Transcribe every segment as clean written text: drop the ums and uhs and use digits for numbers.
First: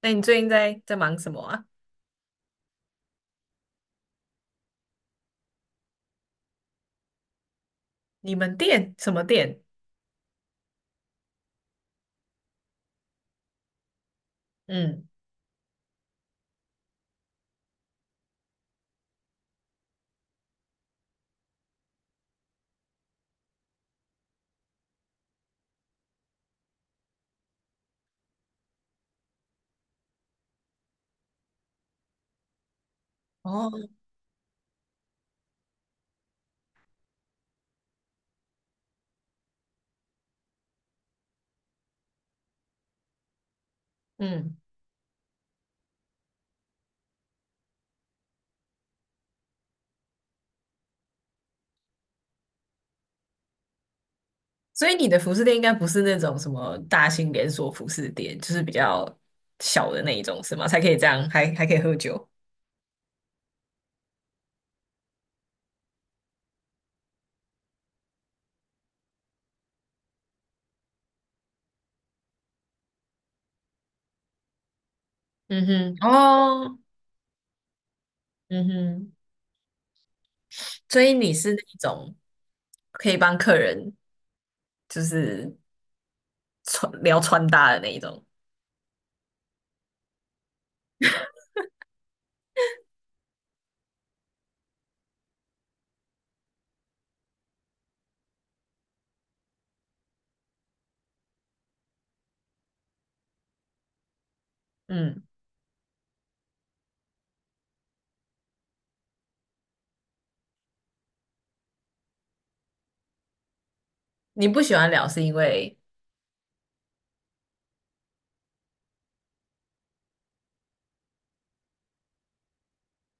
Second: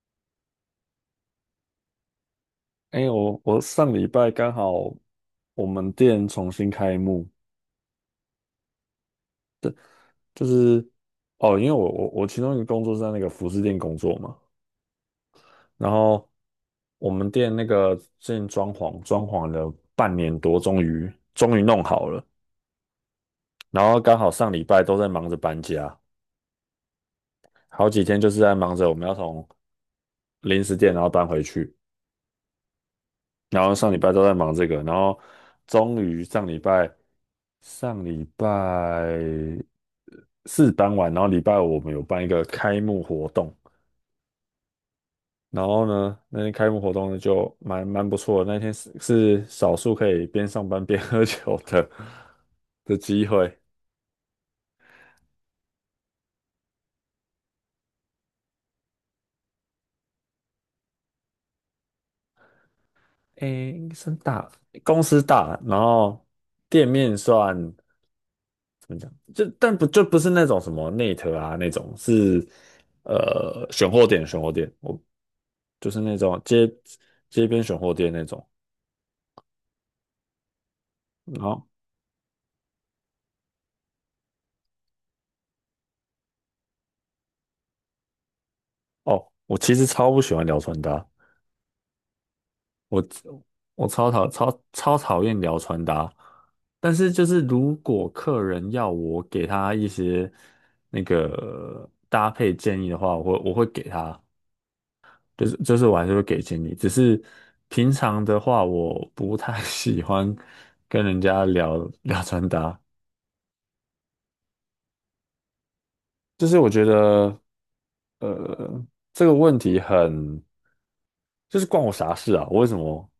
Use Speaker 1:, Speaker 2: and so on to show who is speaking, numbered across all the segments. Speaker 1: 那你最近在忙什么啊？
Speaker 2: 哎、我上礼拜刚好我们店重新开幕，
Speaker 1: 你们店什么店？
Speaker 2: 就是哦，因为我其中一个工作是在那个服饰店工作嘛，
Speaker 1: 嗯
Speaker 2: 然后我们店那个最近装潢装潢了半年多，终于弄好了，然后刚好上礼拜都在忙着搬家，好几天就是在忙着我们要从零食店然后搬回去，然
Speaker 1: 哦，
Speaker 2: 后上礼拜都在忙这个，然后终于上礼拜四搬晚，然后礼拜五我们有办一个开幕活动，
Speaker 1: 嗯，
Speaker 2: 然后呢，那天开幕活动呢就蛮不错的，那天是少数可以边上班边 喝酒的机会。
Speaker 1: 所以你的服饰店应该不是那种什么大型连锁服饰店，就是比较小的那一种，是吗？才可以这样，还可以喝酒。
Speaker 2: 诶，应该算大，公司大，然后店面算就不是那种什么内特啊那种，是选货点我
Speaker 1: 嗯
Speaker 2: 就
Speaker 1: 哼，
Speaker 2: 是那种街
Speaker 1: 哦，
Speaker 2: 街边选货店那种。
Speaker 1: 嗯哼，所以你
Speaker 2: 然
Speaker 1: 是那
Speaker 2: 后
Speaker 1: 一种可以帮客人就是穿搭的那一种。
Speaker 2: 哦，我其实超不喜欢聊穿搭，我我超超讨厌聊穿搭。但是就是如果客人要我给他一些那个搭配建议的话，我会给他，
Speaker 1: 嗯，
Speaker 2: 就是我还是会给建议。只是平常的话，我不太 喜欢跟人家聊聊穿搭，
Speaker 1: 你不喜欢聊是因为
Speaker 2: 就是我觉得呃这个问题很。就是关我啥事啊？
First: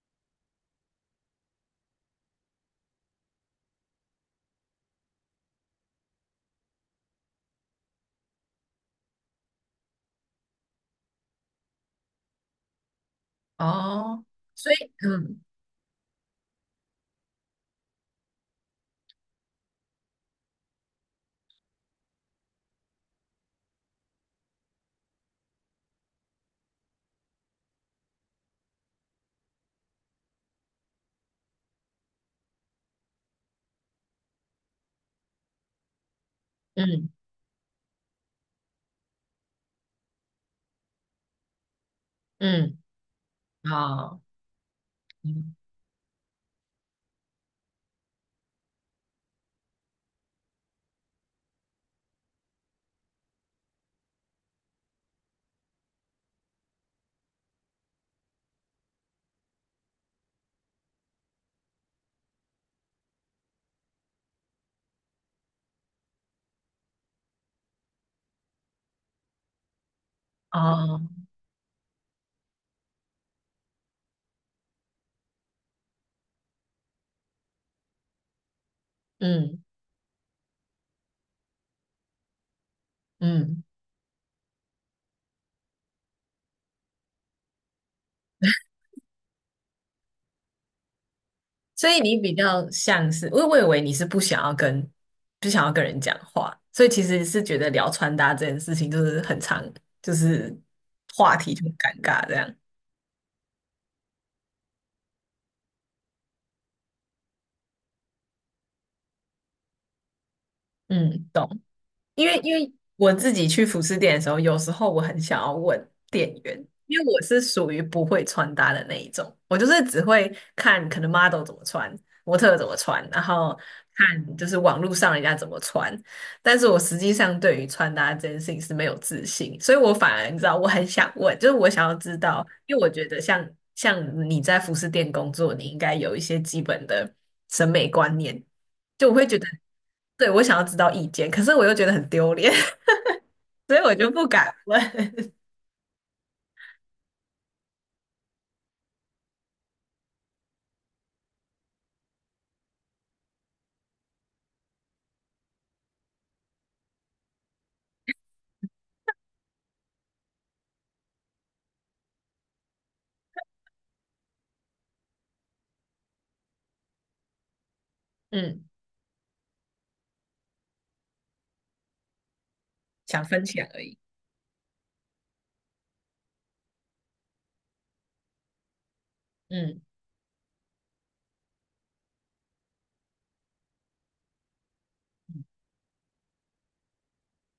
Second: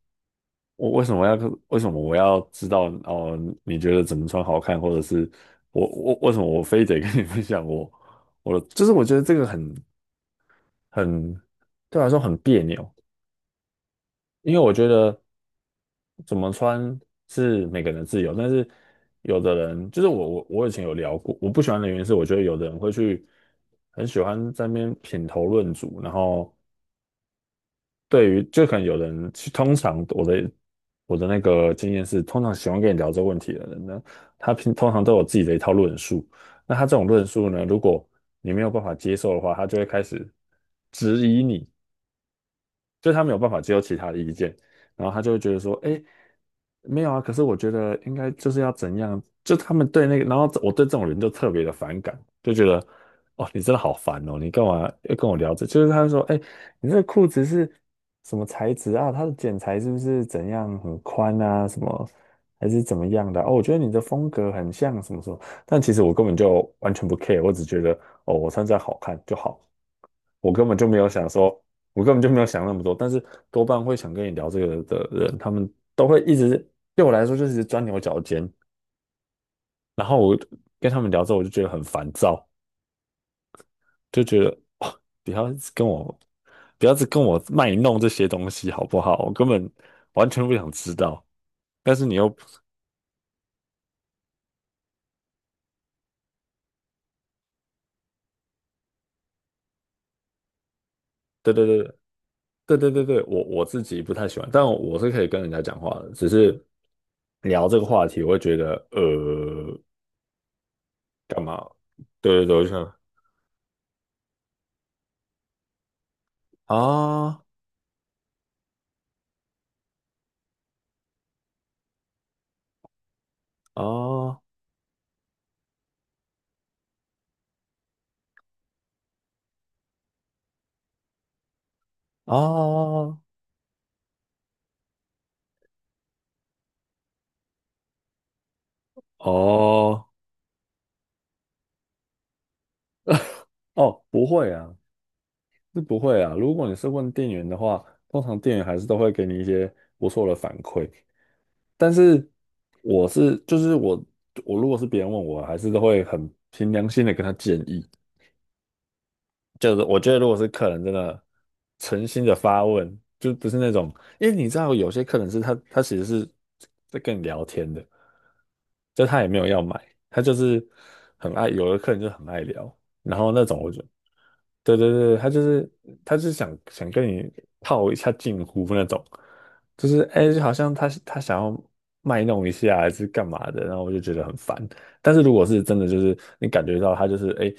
Speaker 2: 我为什么要为什么我要知道哦？你觉得怎么穿好看，或者是我为什么我非得跟你 分享我的？就是我觉得这个很对我来说很别扭，
Speaker 1: 哦，
Speaker 2: 因为
Speaker 1: 所
Speaker 2: 我觉
Speaker 1: 以
Speaker 2: 得
Speaker 1: 嗯
Speaker 2: 怎么穿是每个人的自由，但是有的人就是我以前有聊过，我不喜欢的原因是我觉得有的人会去很喜欢在那边品头论足，然后。对于就可能有人，通常我的那个经验是，通常喜欢跟你聊这个问题的人呢，他通常都有自己的一套论述。那他这种
Speaker 1: 嗯
Speaker 2: 论述呢，如果你没有办法接受的话，他就会开始质疑你，
Speaker 1: 嗯，
Speaker 2: 就是他没有办法接受其他的
Speaker 1: 哦
Speaker 2: 意见，然后他就会觉
Speaker 1: 嗯
Speaker 2: 得说，哎，没有啊，可是我觉得应该就是要怎样，就他们对那个，然后我对这种人就特别的反感，就觉得，哦，你真的好烦哦，你干嘛要跟我聊这？就是他就说，哎，你这个裤子是什么材质啊？它的剪裁是不是怎样很宽啊？什么还是怎么样的啊哦，我觉得你的风格很像什么什么，但其实我根本就完全不 care，我只觉得，哦，我穿这样好看就好。我根本就没有
Speaker 1: 哦
Speaker 2: 想说，我根本就没有想那么多，但是多半会想跟你聊这个的人，他们都会一直对我来说就是一直钻牛角尖，
Speaker 1: 嗯
Speaker 2: 然后我跟他们聊之后，我就觉得很烦躁，
Speaker 1: 嗯。
Speaker 2: 就觉得哦，不要一直跟我卖弄这些东西好不好？我根本完全不想知道，
Speaker 1: 所
Speaker 2: 但
Speaker 1: 以
Speaker 2: 是你
Speaker 1: 你
Speaker 2: 又。
Speaker 1: 比较像是，我以为你是不想要跟人讲话，所以其实是觉得聊穿搭这件事情就是很常，就是话
Speaker 2: 对
Speaker 1: 题就
Speaker 2: 对
Speaker 1: 很
Speaker 2: 对。
Speaker 1: 尴尬这样。
Speaker 2: 对对对对，我自己不太喜欢，但我是可以跟人家讲话的，只是聊这个话题，我会觉得
Speaker 1: 嗯，
Speaker 2: 干嘛？
Speaker 1: 懂。因为
Speaker 2: 对对
Speaker 1: 因
Speaker 2: 对，我就
Speaker 1: 为
Speaker 2: 想
Speaker 1: 我自己去服饰店的时候，有时候我很想要问店员，因为我是
Speaker 2: 啊，
Speaker 1: 属于不会穿搭的那一种，我就是只会看可能 model 怎么穿，模特怎么穿，然后看
Speaker 2: 啊
Speaker 1: 就是网络上人家怎么穿，但是我实际上对于穿搭这件事情是没有自信，所以我反而你知道我很想问，就是我想要知道，因为我觉
Speaker 2: 啊
Speaker 1: 得像你在服饰店工作，你应该有一些基本的审美观念。就我会觉得，
Speaker 2: 哦
Speaker 1: 对，我想要知道意见，可是我又觉得很丢脸，所以我
Speaker 2: 哦，
Speaker 1: 就
Speaker 2: 不
Speaker 1: 不
Speaker 2: 会
Speaker 1: 敢
Speaker 2: 啊，
Speaker 1: 问。
Speaker 2: 是不会啊。如果你是问店员的话，通常店员还是都会给你一些不错的反馈。但是我是就是我我如果是别人问我，还是都会很凭良心的跟他建议。就是我觉得，如果是客人真的诚心的发问，就不是那种，因为你知道有些客人是他其实是在跟你聊天的，
Speaker 1: 嗯，
Speaker 2: 就他也没有要买，他就是很爱，有的客人就很爱聊，然
Speaker 1: 想
Speaker 2: 后
Speaker 1: 分
Speaker 2: 那种
Speaker 1: 享
Speaker 2: 我就，
Speaker 1: 而已。
Speaker 2: 对对对，他就是想跟你套一下近乎那种，
Speaker 1: 嗯
Speaker 2: 就是哎，就好像他想要卖弄一下还是干嘛的，然后我就觉得很烦。但是如果是真的，就是你感觉到他就是哎。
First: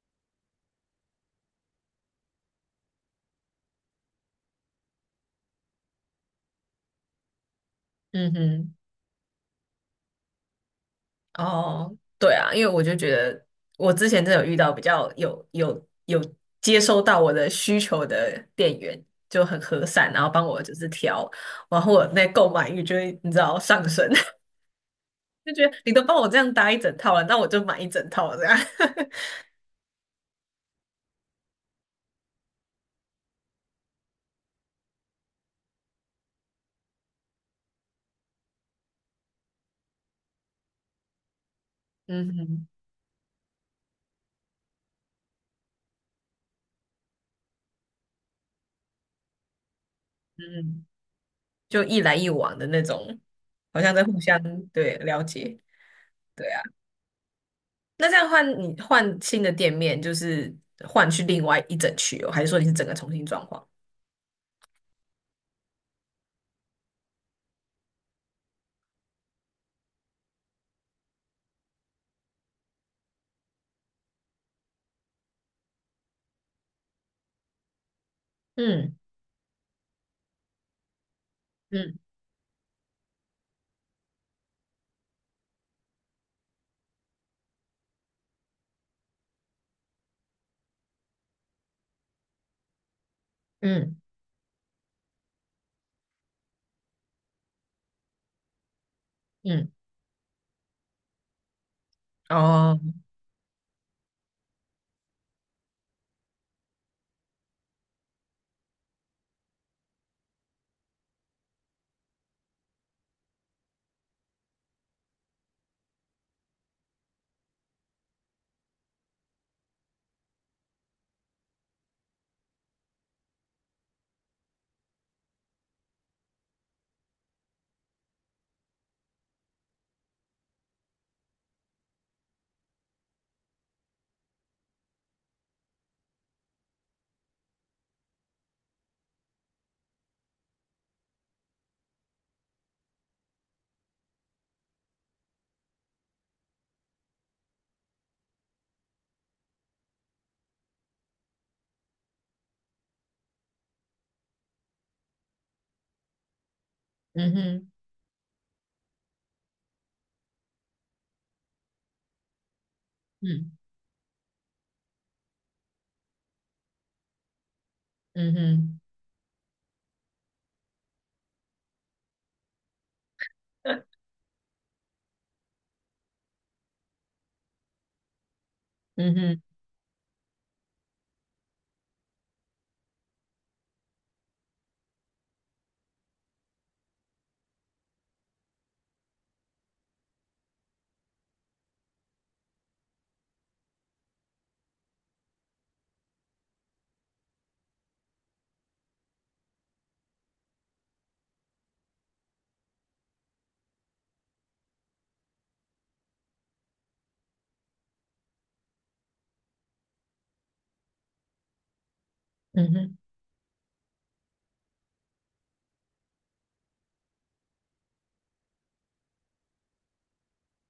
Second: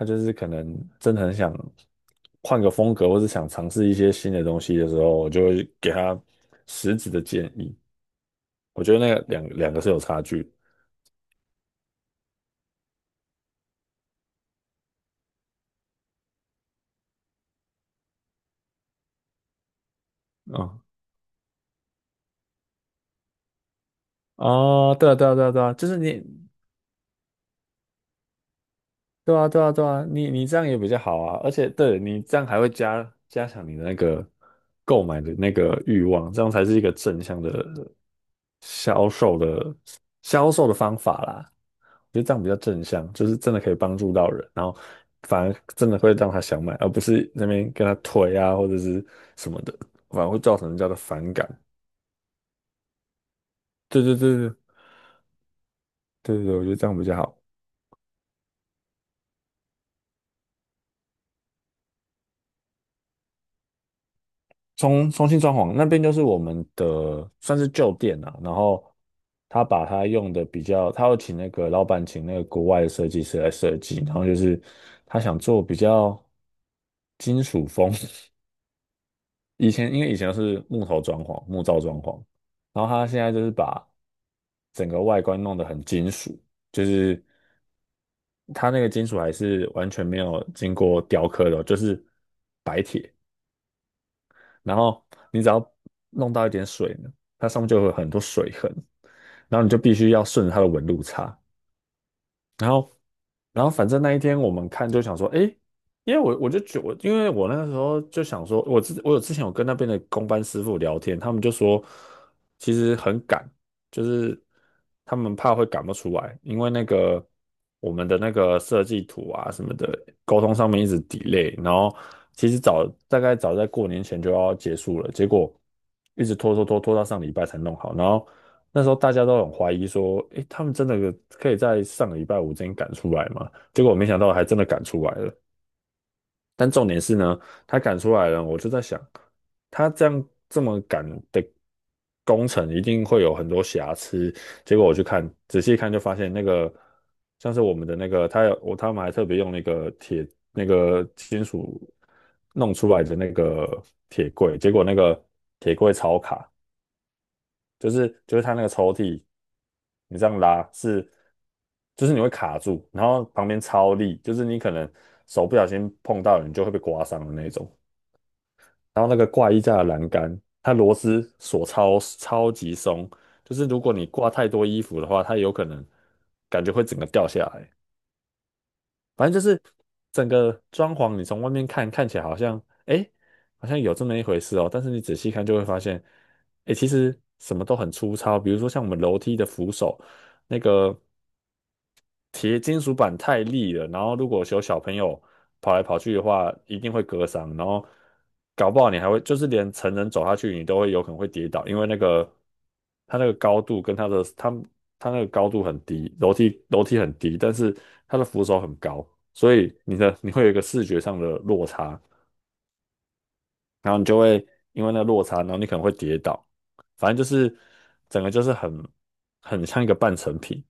Speaker 2: 他就是可能真的很想换个风格，或是想尝试一些新的东西的时候，我就会给他实质的建议。
Speaker 1: 嗯哼，
Speaker 2: 我觉得那个两个是有差距
Speaker 1: 哦，对啊，因为我就觉得我之前真的有遇到比较有接收到我的需求的店员就很和善，然后帮我就
Speaker 2: 啊
Speaker 1: 是挑，然后我那购买欲就会你知道上升，
Speaker 2: 啊。哦对啊，对啊，对
Speaker 1: 就
Speaker 2: 啊，对
Speaker 1: 觉
Speaker 2: 啊，
Speaker 1: 得
Speaker 2: 就
Speaker 1: 你
Speaker 2: 是
Speaker 1: 都帮
Speaker 2: 你
Speaker 1: 我这样搭一整套了，那我就买一整套这样。
Speaker 2: 对啊，对啊，对啊，你这样也比较好啊，而且对你这样还会加强你的那个购买的那个欲望，这样才是一个正向的销售的销售的方法啦。我觉得
Speaker 1: 嗯
Speaker 2: 这样比较
Speaker 1: 哼
Speaker 2: 正向，就是真的可以帮助到人，然后反而真的会让他想买，而不是那边跟他推啊或者是什么的，反而
Speaker 1: 嗯
Speaker 2: 会造成人
Speaker 1: 哼
Speaker 2: 家的反感。
Speaker 1: 就一来一往的那种，好像
Speaker 2: 对
Speaker 1: 在
Speaker 2: 对
Speaker 1: 互
Speaker 2: 对
Speaker 1: 相
Speaker 2: 对
Speaker 1: 对了解。
Speaker 2: 对
Speaker 1: 对
Speaker 2: 对，
Speaker 1: 啊，
Speaker 2: 我觉得这样比较好。
Speaker 1: 那这样换你换新的店面，就是换去另外一整区哦，还是说你是整个重新装潢？
Speaker 2: 重新装潢那边就是我们的算是旧店啊，然后他把他用的比较，他要请那个老板请那个国外的设计师来设计，然后就是他想做比较金属风，
Speaker 1: 嗯
Speaker 2: 因为以前是木头装潢、木造
Speaker 1: 嗯
Speaker 2: 装潢，然后他现在就是把整个外观弄得很金属，就是它那个金属还是完全没有经过雕刻的哦就是白铁。
Speaker 1: 嗯
Speaker 2: 然后你只要弄到一点水呢，它上面就会有很多水痕，然后你
Speaker 1: 嗯，
Speaker 2: 就必须要顺着它的纹路擦，然
Speaker 1: 哦，
Speaker 2: 后，然后反正那一天我们看就想说，诶，因为我那个时候就想说，我之我有之前有跟那边的工班师傅聊天，他们就说其实很赶，就是他们怕会赶不出来，因为那个我们的那个设计图啊什么的沟通上面一直 delay，然后其实大概早在过年前就要结束了，结果一直拖拖拖拖到上礼拜才弄好，然后那时候大家都很怀疑说，诶，他们真的可以在上个礼拜五之前赶出来吗？结果我没想到还真的赶出来了。但重点是呢，他赶出来了，我就在想，他这样这么赶的工程一定会有很多瑕疵。结果我去看，仔细看就发现那个像是我们的那个，他有我他们还特别用那个铁那个金属弄出来的那个铁柜，结果那个铁柜超卡。
Speaker 1: 嗯哼，
Speaker 2: 就是它那个抽屉，你这样拉是，就是你会卡住，然后旁
Speaker 1: 嗯
Speaker 2: 边超力，就是你可能手不小心碰到了，你就会被刮伤的那种。
Speaker 1: 嗯哼，
Speaker 2: 然后那个挂衣架的栏杆，它螺丝锁超超级松，就是如果 你挂太多衣服的话，它有可能感觉会整个掉下来。
Speaker 1: 嗯
Speaker 2: 反正就
Speaker 1: 哼，
Speaker 2: 是整个装潢，你从外面看起来好像，哎，好像有这么一回事哦。但是你仔细看就会发现，哎，其实什么都很粗糙。比如说像我们楼梯的扶手，那个铁金属板太利了，然后如果有小朋友跑来跑去的话，一定会割伤，然后搞不好你还会就是连成人走下去，你都会有可能会跌倒，因为那个它那个高度跟它的它它那个高度很低，楼梯很低，但是它的扶手很高，所以你会有一个视觉上的落差。
Speaker 1: 嗯哼，
Speaker 2: 然后你就会因为那个落差，然后你可能会跌倒，反正就是整个就是很像一个半成品，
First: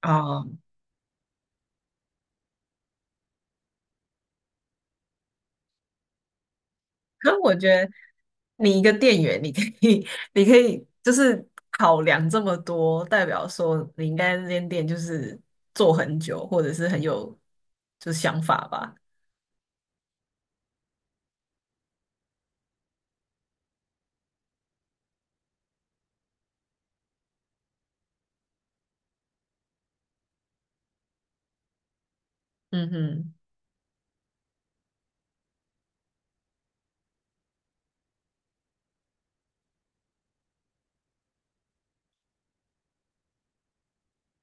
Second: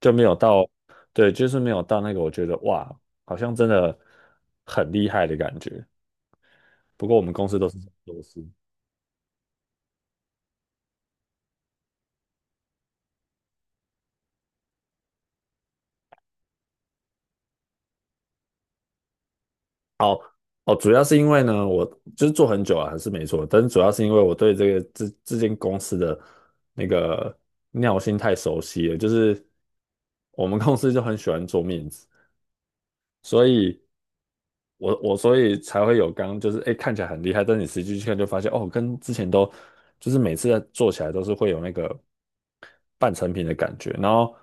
Speaker 2: 就没有
Speaker 1: 哦，
Speaker 2: 到，对，就是没有到那个我觉得哇，好像真的很厉害的感觉。不过我们
Speaker 1: 可
Speaker 2: 公
Speaker 1: 我
Speaker 2: 司
Speaker 1: 觉
Speaker 2: 都是这
Speaker 1: 得
Speaker 2: 样做事。
Speaker 1: 你一个店员，你可以，你可以就是考量这么多，代表说你应该那间店就是做很久，或者是很有就是想法吧。
Speaker 2: 哦哦，主要是因为呢，我就是做很久了，还是没错，但是主要是因为我对这间公司的那个尿性太熟悉了，就是我们公司就很喜欢做面子。
Speaker 1: 嗯哼，
Speaker 2: 所以我所以才会有刚就是哎、诶看起来很厉害，但你实际去看就发现哦，跟之前都就是每次在做起来都是会有那个半成品的感觉。然后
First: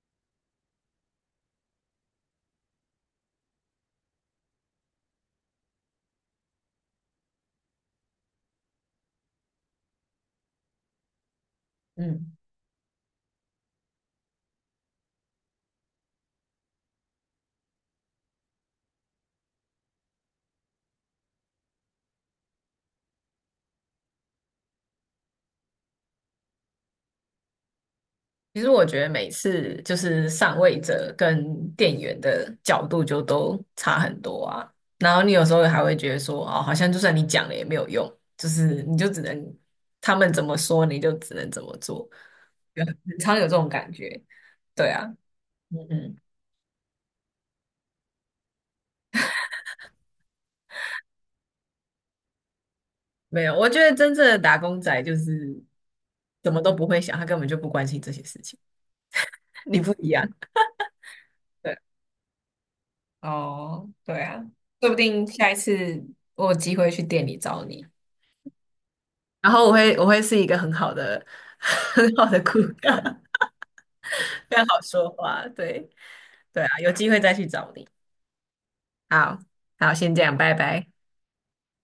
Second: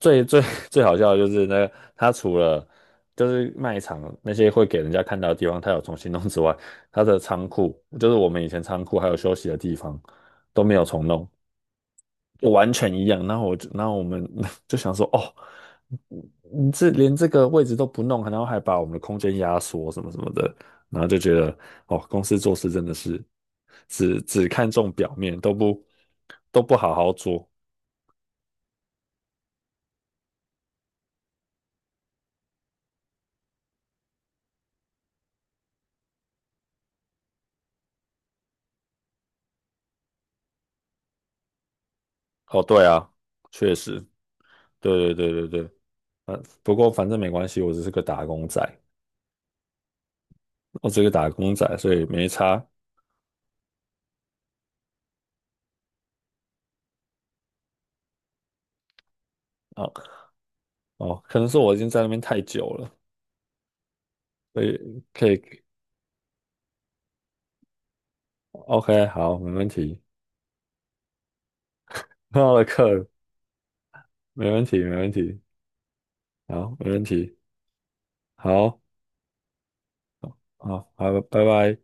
Speaker 2: 最最 最好笑的就是那个他除了就是卖场那些会给人家看到的地方，他有重新弄之外，他的仓库就是我们以前仓库还有休息的地方都没有重弄，
Speaker 1: 嗯，
Speaker 2: 完全一样。然后我就，然后我们 就想说，哦，你这连这个位置都不弄，然后还把我们的空间压缩什么什么的，然后就觉得，哦，公司做事真的是只看重表面，都不好好做。
Speaker 1: 其实我觉得每次就是上位者跟店员的角度就都差很多啊。然后你有时候还会觉得说，哦，好像就算你讲了也没有用，就是你就只能他们怎么说你就只能怎么做，
Speaker 2: 哦，
Speaker 1: 有
Speaker 2: 对啊，
Speaker 1: 很常有这种
Speaker 2: 确
Speaker 1: 感
Speaker 2: 实，
Speaker 1: 觉。对啊，
Speaker 2: 对对对对对，
Speaker 1: 嗯嗯，
Speaker 2: 不过反正没关系，我只是个打工仔，我只是个打工仔，所以没差。
Speaker 1: 没有，我觉得真正的打工仔就是什么都不会想，他根本就不关心这些事情。你
Speaker 2: 哦
Speaker 1: 不一样，
Speaker 2: 哦，可能是我
Speaker 1: 对。
Speaker 2: 已经在那边太久了，
Speaker 1: 哦，对啊，
Speaker 2: 所
Speaker 1: 说不
Speaker 2: 以
Speaker 1: 定
Speaker 2: 可以
Speaker 1: 下一次我有机会去店里找你。
Speaker 2: ，OK，好，
Speaker 1: 然
Speaker 2: 没
Speaker 1: 后
Speaker 2: 问
Speaker 1: 我会
Speaker 2: 题。
Speaker 1: 我会是一个很好的 很好的
Speaker 2: 很好
Speaker 1: 顾
Speaker 2: 的课，
Speaker 1: 客，
Speaker 2: 没
Speaker 1: 非
Speaker 2: 问
Speaker 1: 常
Speaker 2: 题，
Speaker 1: 好
Speaker 2: 没
Speaker 1: 说
Speaker 2: 问题，
Speaker 1: 话，对对
Speaker 2: 好，
Speaker 1: 啊，
Speaker 2: 没
Speaker 1: 有
Speaker 2: 问
Speaker 1: 机会再
Speaker 2: 题，
Speaker 1: 去找你。
Speaker 2: 好，
Speaker 1: 好，好，先这样，拜拜。
Speaker 2: 好，好，拜拜。